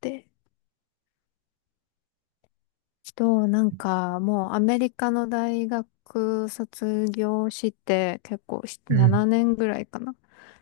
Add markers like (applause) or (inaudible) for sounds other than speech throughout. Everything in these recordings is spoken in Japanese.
で、と、なんか、もうアメリカの大学卒業して結構う7ん、年ぐらいかな、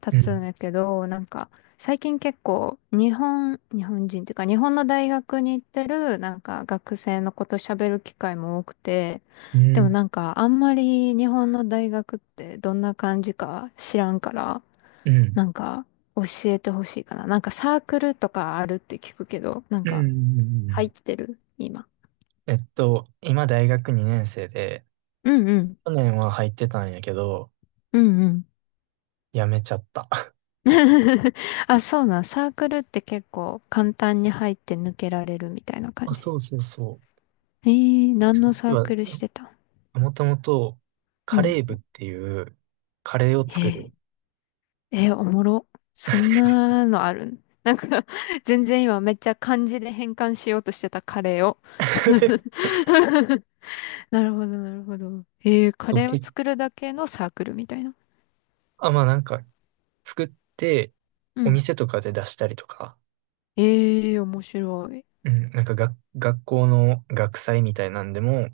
経うつんん、だけど、最近結構日本人っていうか日本の大学に行ってるなんか学生のこと喋る機会も多くて、うでもん、なんかあんまり日本の大学ってどんな感じか知らんから、うん、うん、なんか教えてほしいかな。なんかサークルとかあるって聞くけど、なんうかん。う入っん。てる今。今大学2年生で、うんうん。去年は入ってたんやけど、うんうん。辞めちゃった。(laughs) (laughs) あ、そうなん。サークルって結構簡単に入って抜けられるみたいな感あ、じ。そうそうそう。えー、何のサ要ーは、クルしてたん？もともと、うカん。レー部っていう、カレーを作る。えー、おもろ。そんなのあるん？ (laughs) なんか (laughs) 全然今めっちゃ漢字で変換しようとしてたカレーを。 (laughs) (laughs) なるほど、なるほど。えー、カそう、レーを作るだけのサークルみたいな。あ、まあなんか、作って、うおん。店とかで出したりとか、えー、面白い。うん、なんかが、学校の学祭みたいなんでも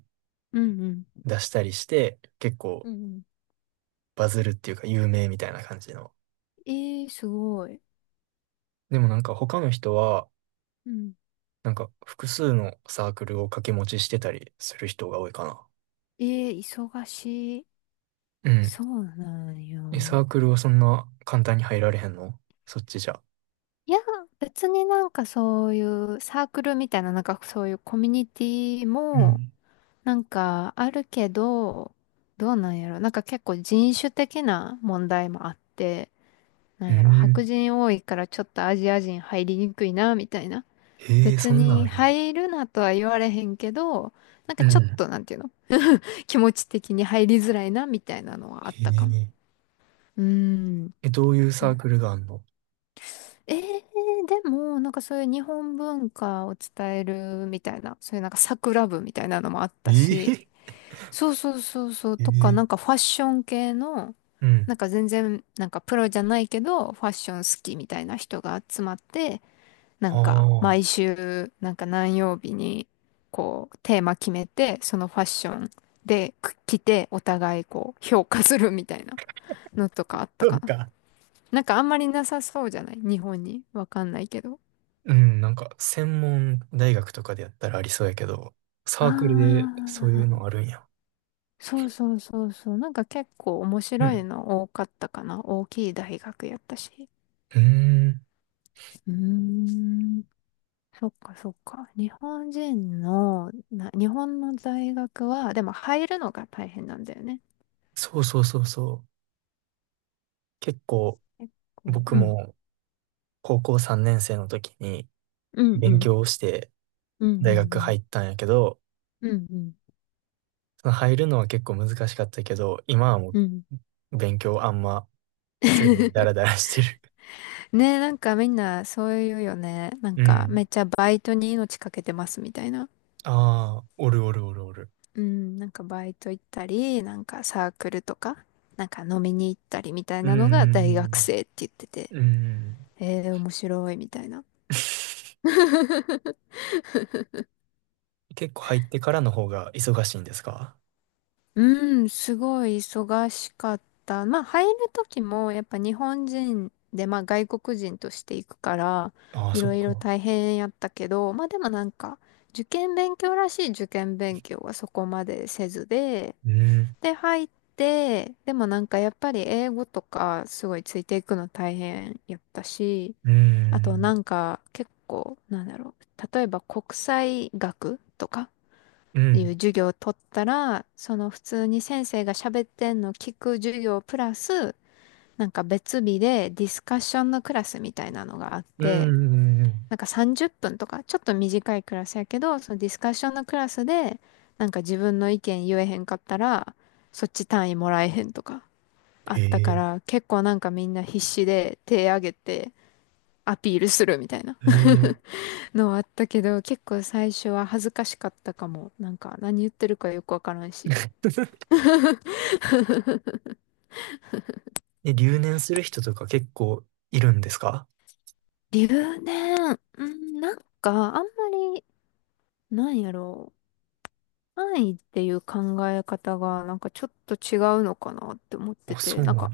うんうん。出したりして、結構うんうバズるっていうか有名みたいな感じの。ん。えー、すごい。でもなんか他の人は、うん、なんか複数のサークルを掛け持ちしてたりする人が多いかな。ええ忙しい。うん。そうなんえ、よ。サークルはそんな簡単に入られへんの、そっちじゃ？いや、別になんかそういうサークルみたいな、なんかそういうコミュニティうも、ん。なんかあるけど、どうなんやろ。なんか結構人種的な問題もあって、なうんやろ。白ん。人多いからちょっとアジア人入りにくいな、みたいな。へえ、別そんなんにあるんや。入るなとは言われへんけど、なんかうちょっん。となんていうの？ (laughs) 気持ち的に入りづらいな、みたいなのはあっへたかも。え。うーん。え、どういうサークルがあんの？ええでも、なんかそういう日本文化を伝えるみたいな、そういうなんか桜部みたいなのもあったし、ええ、そうそうそうそう、へとか、え、なんかファッション系の、うん。なんか全然、なんかプロじゃないけど、ファッション好きみたいな人が集まって、なあんかあ。毎週、なんか何曜日に、こう、テーマ決めて、そのファッションでく着て、お互いこう、評価するみたいなのとかあったそかうな。か。なんかあんまりなさそうじゃない日本に。わかんないけど。うん、なんか専門大学とかでやったらありそうやけど、サークルであそういうのあ、あるんや。そうそうそうそう。なんか結構面う白いん。の多かったかな。大きい大学やったし。うーん。うーん。そっかそっか。日本の大学は、でも入るのが大変なんだよね。そうそうそうそう。結構結構、僕うん。も高校3年生の時にうんう勉ん。強をしてうんう大学入んったんやけど、うん。うんうん。その入るのは結構難しかったけど、今はもうん。う勉強あんませずにダラ (laughs) ダラしてる。ねえ、なんかみんなそういうよね。なんうかめん。っちゃバイトに命かけてますみたいな。ああ、おるおるおるおる。うん、なんかバイト行ったり、なんかサークルとか、なんか飲みに行ったりみたいうーなのが大学ん。生って言ってて、うーん。えー、面白いみたいな。(laughs) 結構入ってからの方が忙しいんですか？うん、すごい忙しかった。まあ入る時もやっぱ日本人で、まあ外国人として行くから、ああー、いそっろいろか。大変やったけど、まあでもなんか、受験勉強らしい受験勉強はそこまでせずで、うん。で、入って、でもなんかやっぱり英語とかすごいついていくの大変やったし、うーあとなん。んか結構、なんだろう、例えば国際学とかういん。う授業を取ったら、その普通に先生が喋ってんの聞く授業プラス、なんか別日でディスカッションのクラスみたいなのがあっうん。うて、んうんうん、なんか30分とか、ちょっと短いクラスやけど、そのディスカッションのクラスで、なんか自分の意見言えへんかったら、そっち単位もらえへんとか、あへったかえ。ら、結構なんかみんな必死で手挙げてアピールするみたいな へえ。(laughs) のあったけど、結構最初は恥ずかしかったかも。なんか何言ってるかよくわからんし。(laughs) え、留年する人とか結構いるんですか？留年、うん、なんかあんまり、なんやろう。単位っていう考え方がなんかちょっと違うのかなって思ってあ、そて、うなんなの。か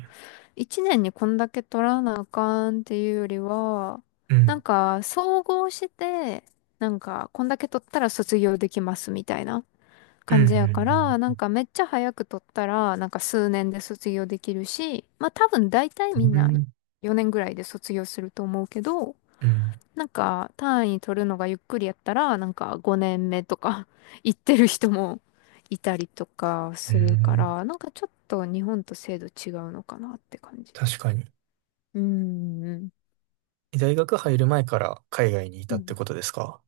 一年にこんだけ取らなあかんっていうよりは、うなんん。か総合して、なんかこんだけ取ったら卒業できますみたいなう感じやから、ん、なんかめっちゃ早く取ったら、なんか数年で卒業できるし、まあ多分大体うみんん、なうん。4年ぐらいで卒業すると思うけど、うん、なんか単位取るのがゆっくりやったら、なんか5年目とか (laughs) 行ってる人もいたりとかうん。すうるかん、ら、なんかちょっと日本と制度違うのかなって感じ。確かに。うーん。ん、え、大学入る前から海外にいうたってん、ことですか？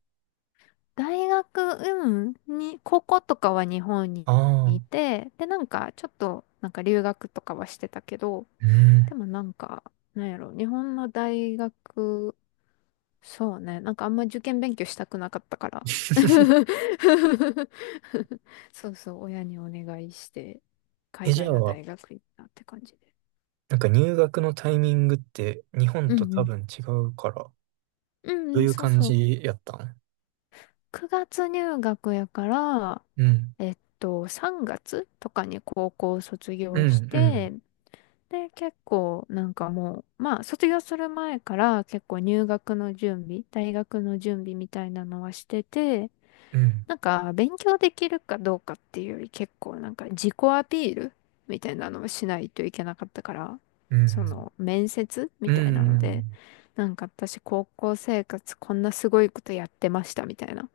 うん、高校とかは日本にあいあて、で、なんか、ちょっと、なんか留学とかはしてたけど、ー、うでん。もなんか、なんやろ、日本の大学、そうね、なんかあんま受験勉強したくなかったから。(laughs) (laughs) そうそう、親にお願いして、え、海じゃ外のあ、大学行ったって感じで。なんか入学のタイミングって日本うとんう多ん。分違うから、うんどうういん、うそう感そう。じやったん？9月入学やから、うん。3月とかに高校卒うん、業しうん、て、で、結構なんかもう、まあ、卒業する前から結構入学の準備、大学の準備みたいなのはしてて、うん、なんか勉強できるかどうかっていうより結構なんか自己アピールみたいなのをしないといけなかったから、うそん、の面接みうたいん、なのうで、ん。なんか私高校生活こんなすごいことやってましたみたいな。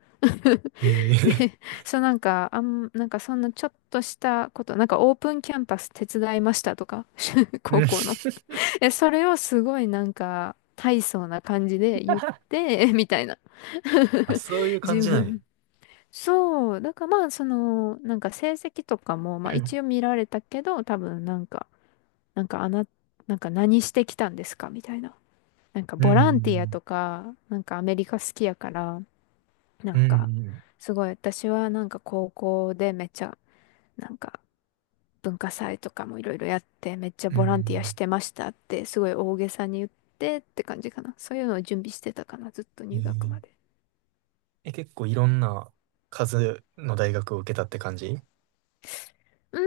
ええ (laughs) ー、で、そうなんか、なんかそんなちょっとしたこと、なんかオープンキャンパス手伝いましたとか、(laughs) 高うん。校の。(laughs) え、それをすごいなんか大層な感じで言って、(laughs) みたいな。あ、(laughs) そういう感自じなんや。分。そう、だからまあその、なんか成績とかも、まあうん。一応見られたけど、多分なんか、なんかあな、なんか何してきたんですかみたいな。なんかうボランティアん。とか、なんかアメリカ好きやから、なうんか、ん、すごい私はなんか高校でめっちゃ、なんか文化祭とかもいろいろやって、めっちゃうボランティアしん。てましたって、すごい大げさに言って感じかな。そういうのを準備してたかな、ずっとう入学まん。で。え、結構いろんな数の大学を受けたって感じ？うー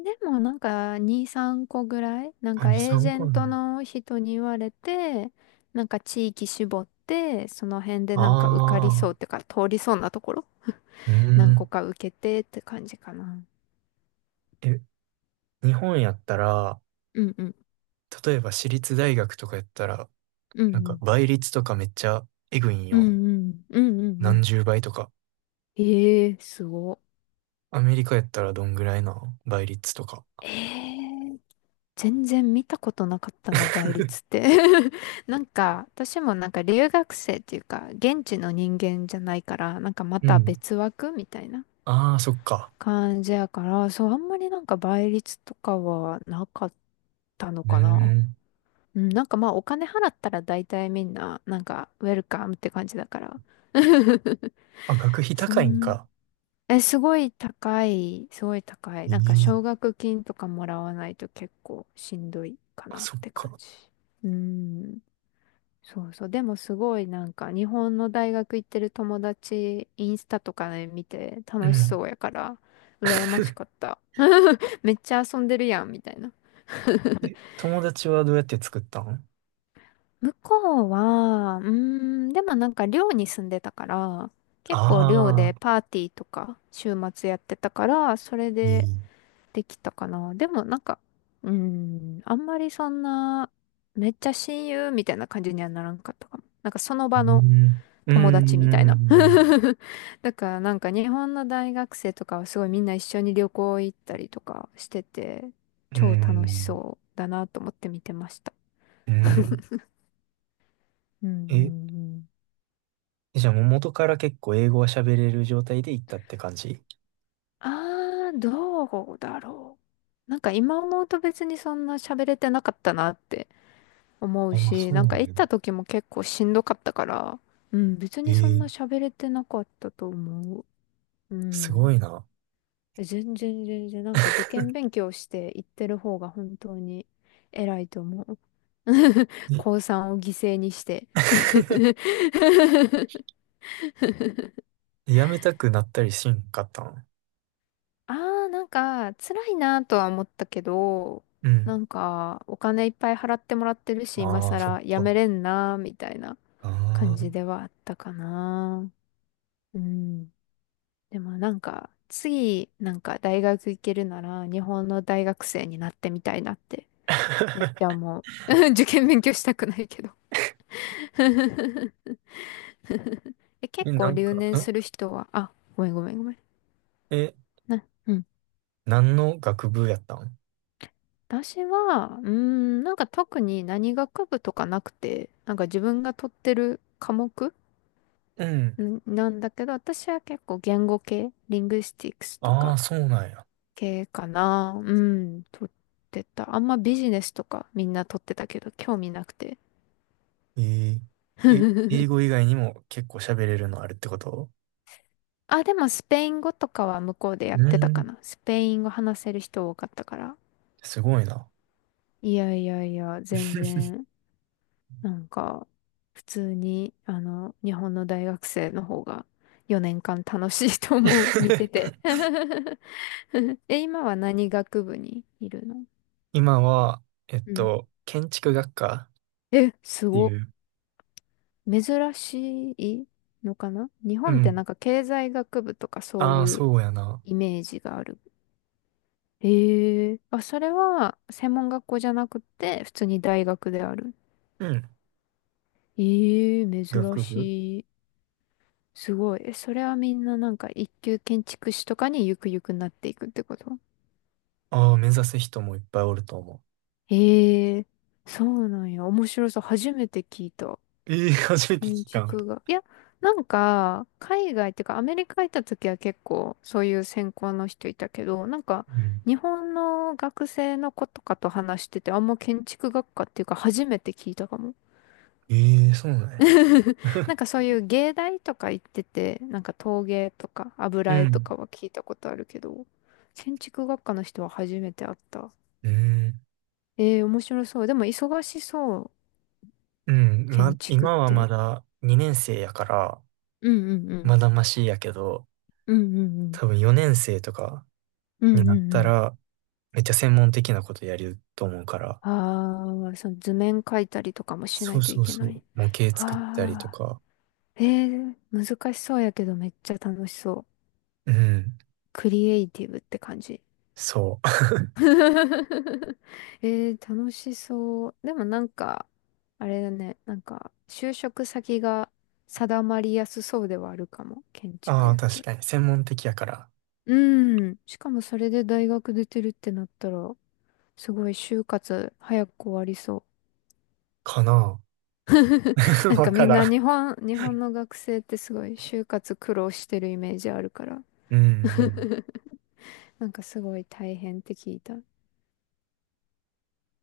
ん、でもなんか2、3個ぐらい、なんあ、か2、エージ3ェ個ンなんトや。の人に言われて、なんか地域絞って、その辺でなんか受かりそうっああ、ていうか、通りそうなところ、う何個ん。か受けてって感じかな。え、日本やったら、うんうん。例えば私立大学とかやったら、うんうなんかん倍率とかめっちゃえぐいんうんよ。うんうんうんう何ん。十倍とか。ええすごアメリカやったらどんぐらいな、倍率とか？ええ全然見たことなかったな、倍率っ (laughs) て。(laughs) なんか、私もなんか留学生っていうか、現地の人間じゃないから、なんかまうたん。別枠みたいなああ、そっか。感じやから、そう、あんまりなんか倍率とかはなかったのうかな。ん。うん、なんかまあお金払ったら大体みんな、なんかウェルカムって感じだから。(laughs) あ、学費そ高いんんか？え、すごい高い、すごい高い。なんかええ、奨学金とかもらわないと結構しんどいかあ、なっそって感か。じ。うーん。そうそう。でもすごいなんか日本の大学行ってる友達、インスタとかで見てう楽しそん。うやから、羨ましかった。(laughs) めっちゃ遊んでるやん、みたいな。え、友達はどうやって作ったん？向こうは、うーん、でもなんか寮に住んでたから、結構寮あであパーティーとか週末やってたから、それー、いでい。できたかな。でもなんか、うーん、あんまりそんな、めっちゃ親友みたいな感じにはならんかったかも。なんかそのう場のん。うー友達みたいな。ん、(laughs) だからなんか日本の大学生とかはすごいみんな一緒に旅行行ったりとかしてて、うー超楽しん、そうだなと思って見てました。うーん。うんうえ、んうん。じゃあもう元から結構英語は喋れる状態で行ったって感じ？あー、どうだろう。今思うと別にそんな喋れてなかったなって思うああ、し、そうなんなかの行っね。た時も結構しんどかったから、うん、別にそんえなー、喋れてなかったと思う。うすん。ごいな。全然全然、なんか受験勉強して行ってる方が本当に偉いと思う。(laughs) 高3を犠牲にして。(laughs) え、 (laughs) やめたくなったりしんかったん？ああ、なんか辛いなとは思ったけど、うなん。んかお金いっぱい払ってもらってるし、今ああ、そっ更やめか。れんなみたいなあ感じあ、ではあったかな。うん。でもなんか、次、なんか大学行けるなら、日本の大学生になってみたいなって、めっちゃ思う。(laughs) 受験勉強したくないけど。 (laughs) え、え、結な構ん留か、年んする人は、あ、ごめんごめんごめん。え、な、うん。何の学部やったん？私は、なんか特に何学部とかなくて、なんか自分が取ってる科目うん。んなんだけど、私は結構言語系、リングスティックスとあか、あ、そうなんや。系かな。うん、撮ってた。あんまビジネスとかみんな撮ってたけど、興味なくて。ええ、英語以 (laughs) 外にも結構喋れるのあるってこと？あ、でもスペイン語とかは向こうでやっうてたかん、な。スペイン語話せる人多かったから。すごいな。いやいやいや、全然、なんか、普通に、あの、日本の大学生の方が4年間楽しいと思う、見てて。(laughs) (laughs) え、今は何学部にいるの？今は、うん。建築学科っえ、すてごっ。いう。珍しいのかな、日う本って。ん。なんか経済学部とかそうああ、いうそうやな。イメージがある。ええ、あ、それは専門学校じゃなくて普通に大学である。うん。ええ、珍学部。しい。すごい。え、それはみんななんか一級建築士とかにゆくゆくなっていくってこと？ああー、目指す人もいっぱいおると思ええ、そうなんや。面白そう。初めて聞いた。う。ええ、 (laughs) 初めて建聞いた。う築が。いや、なんか、海外っていうか、アメリカ行った時は結構、そういう専攻の人いたけど、なんか、日ん。本の学生の子とかと話してて、あんま建築学科っていうか、初めて聞いたかも。ええ、そうなんや。(laughs) な (laughs) んかそういう芸大とか行ってて、なんか陶芸とかう油絵とん。かは聞いたことあるけど、建築学科の人は初めて会った。(laughs) うん。ええー、面白そう。でも忙しそう、うん。ま、建築っ今はまて。だ2年生やから、うんうんうん。まだマシやけど、うんうんうん。多分4年生とかうんになうっんうたん。ら、めっちゃ専門的なことやると思うから。ああ、その図面描いたりとかもしなそういとそいうけそなう。い。模型わ作ったりとあ、か。えー、難しそうやけどめっちゃ楽しそう。うん。クリエイティブって感じ。そう。(laughs) えー、楽しそう。でもなんか、あれだね、なんか、就職先が定まりやすそうではあるかも。建 (laughs) 築ああ、やっ確たら。かに。専門的やから。うん。しかもそれで大学出てるってなったら、すごい就活早く終わりそう。かな。(laughs) なん (laughs) わかかみんらな日ん。本、日本の学生ってすごい就活苦労してるイメージあるから。うん (laughs) なんかすごい大変って聞いた。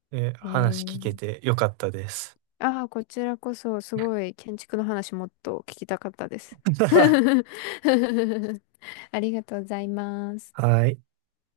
うん。え、え話聞けー、てよかったです。ああ、こちらこそすごい建築の話もっと聞きたかったです。(laughs) (laughs) ありがとうございます。はい。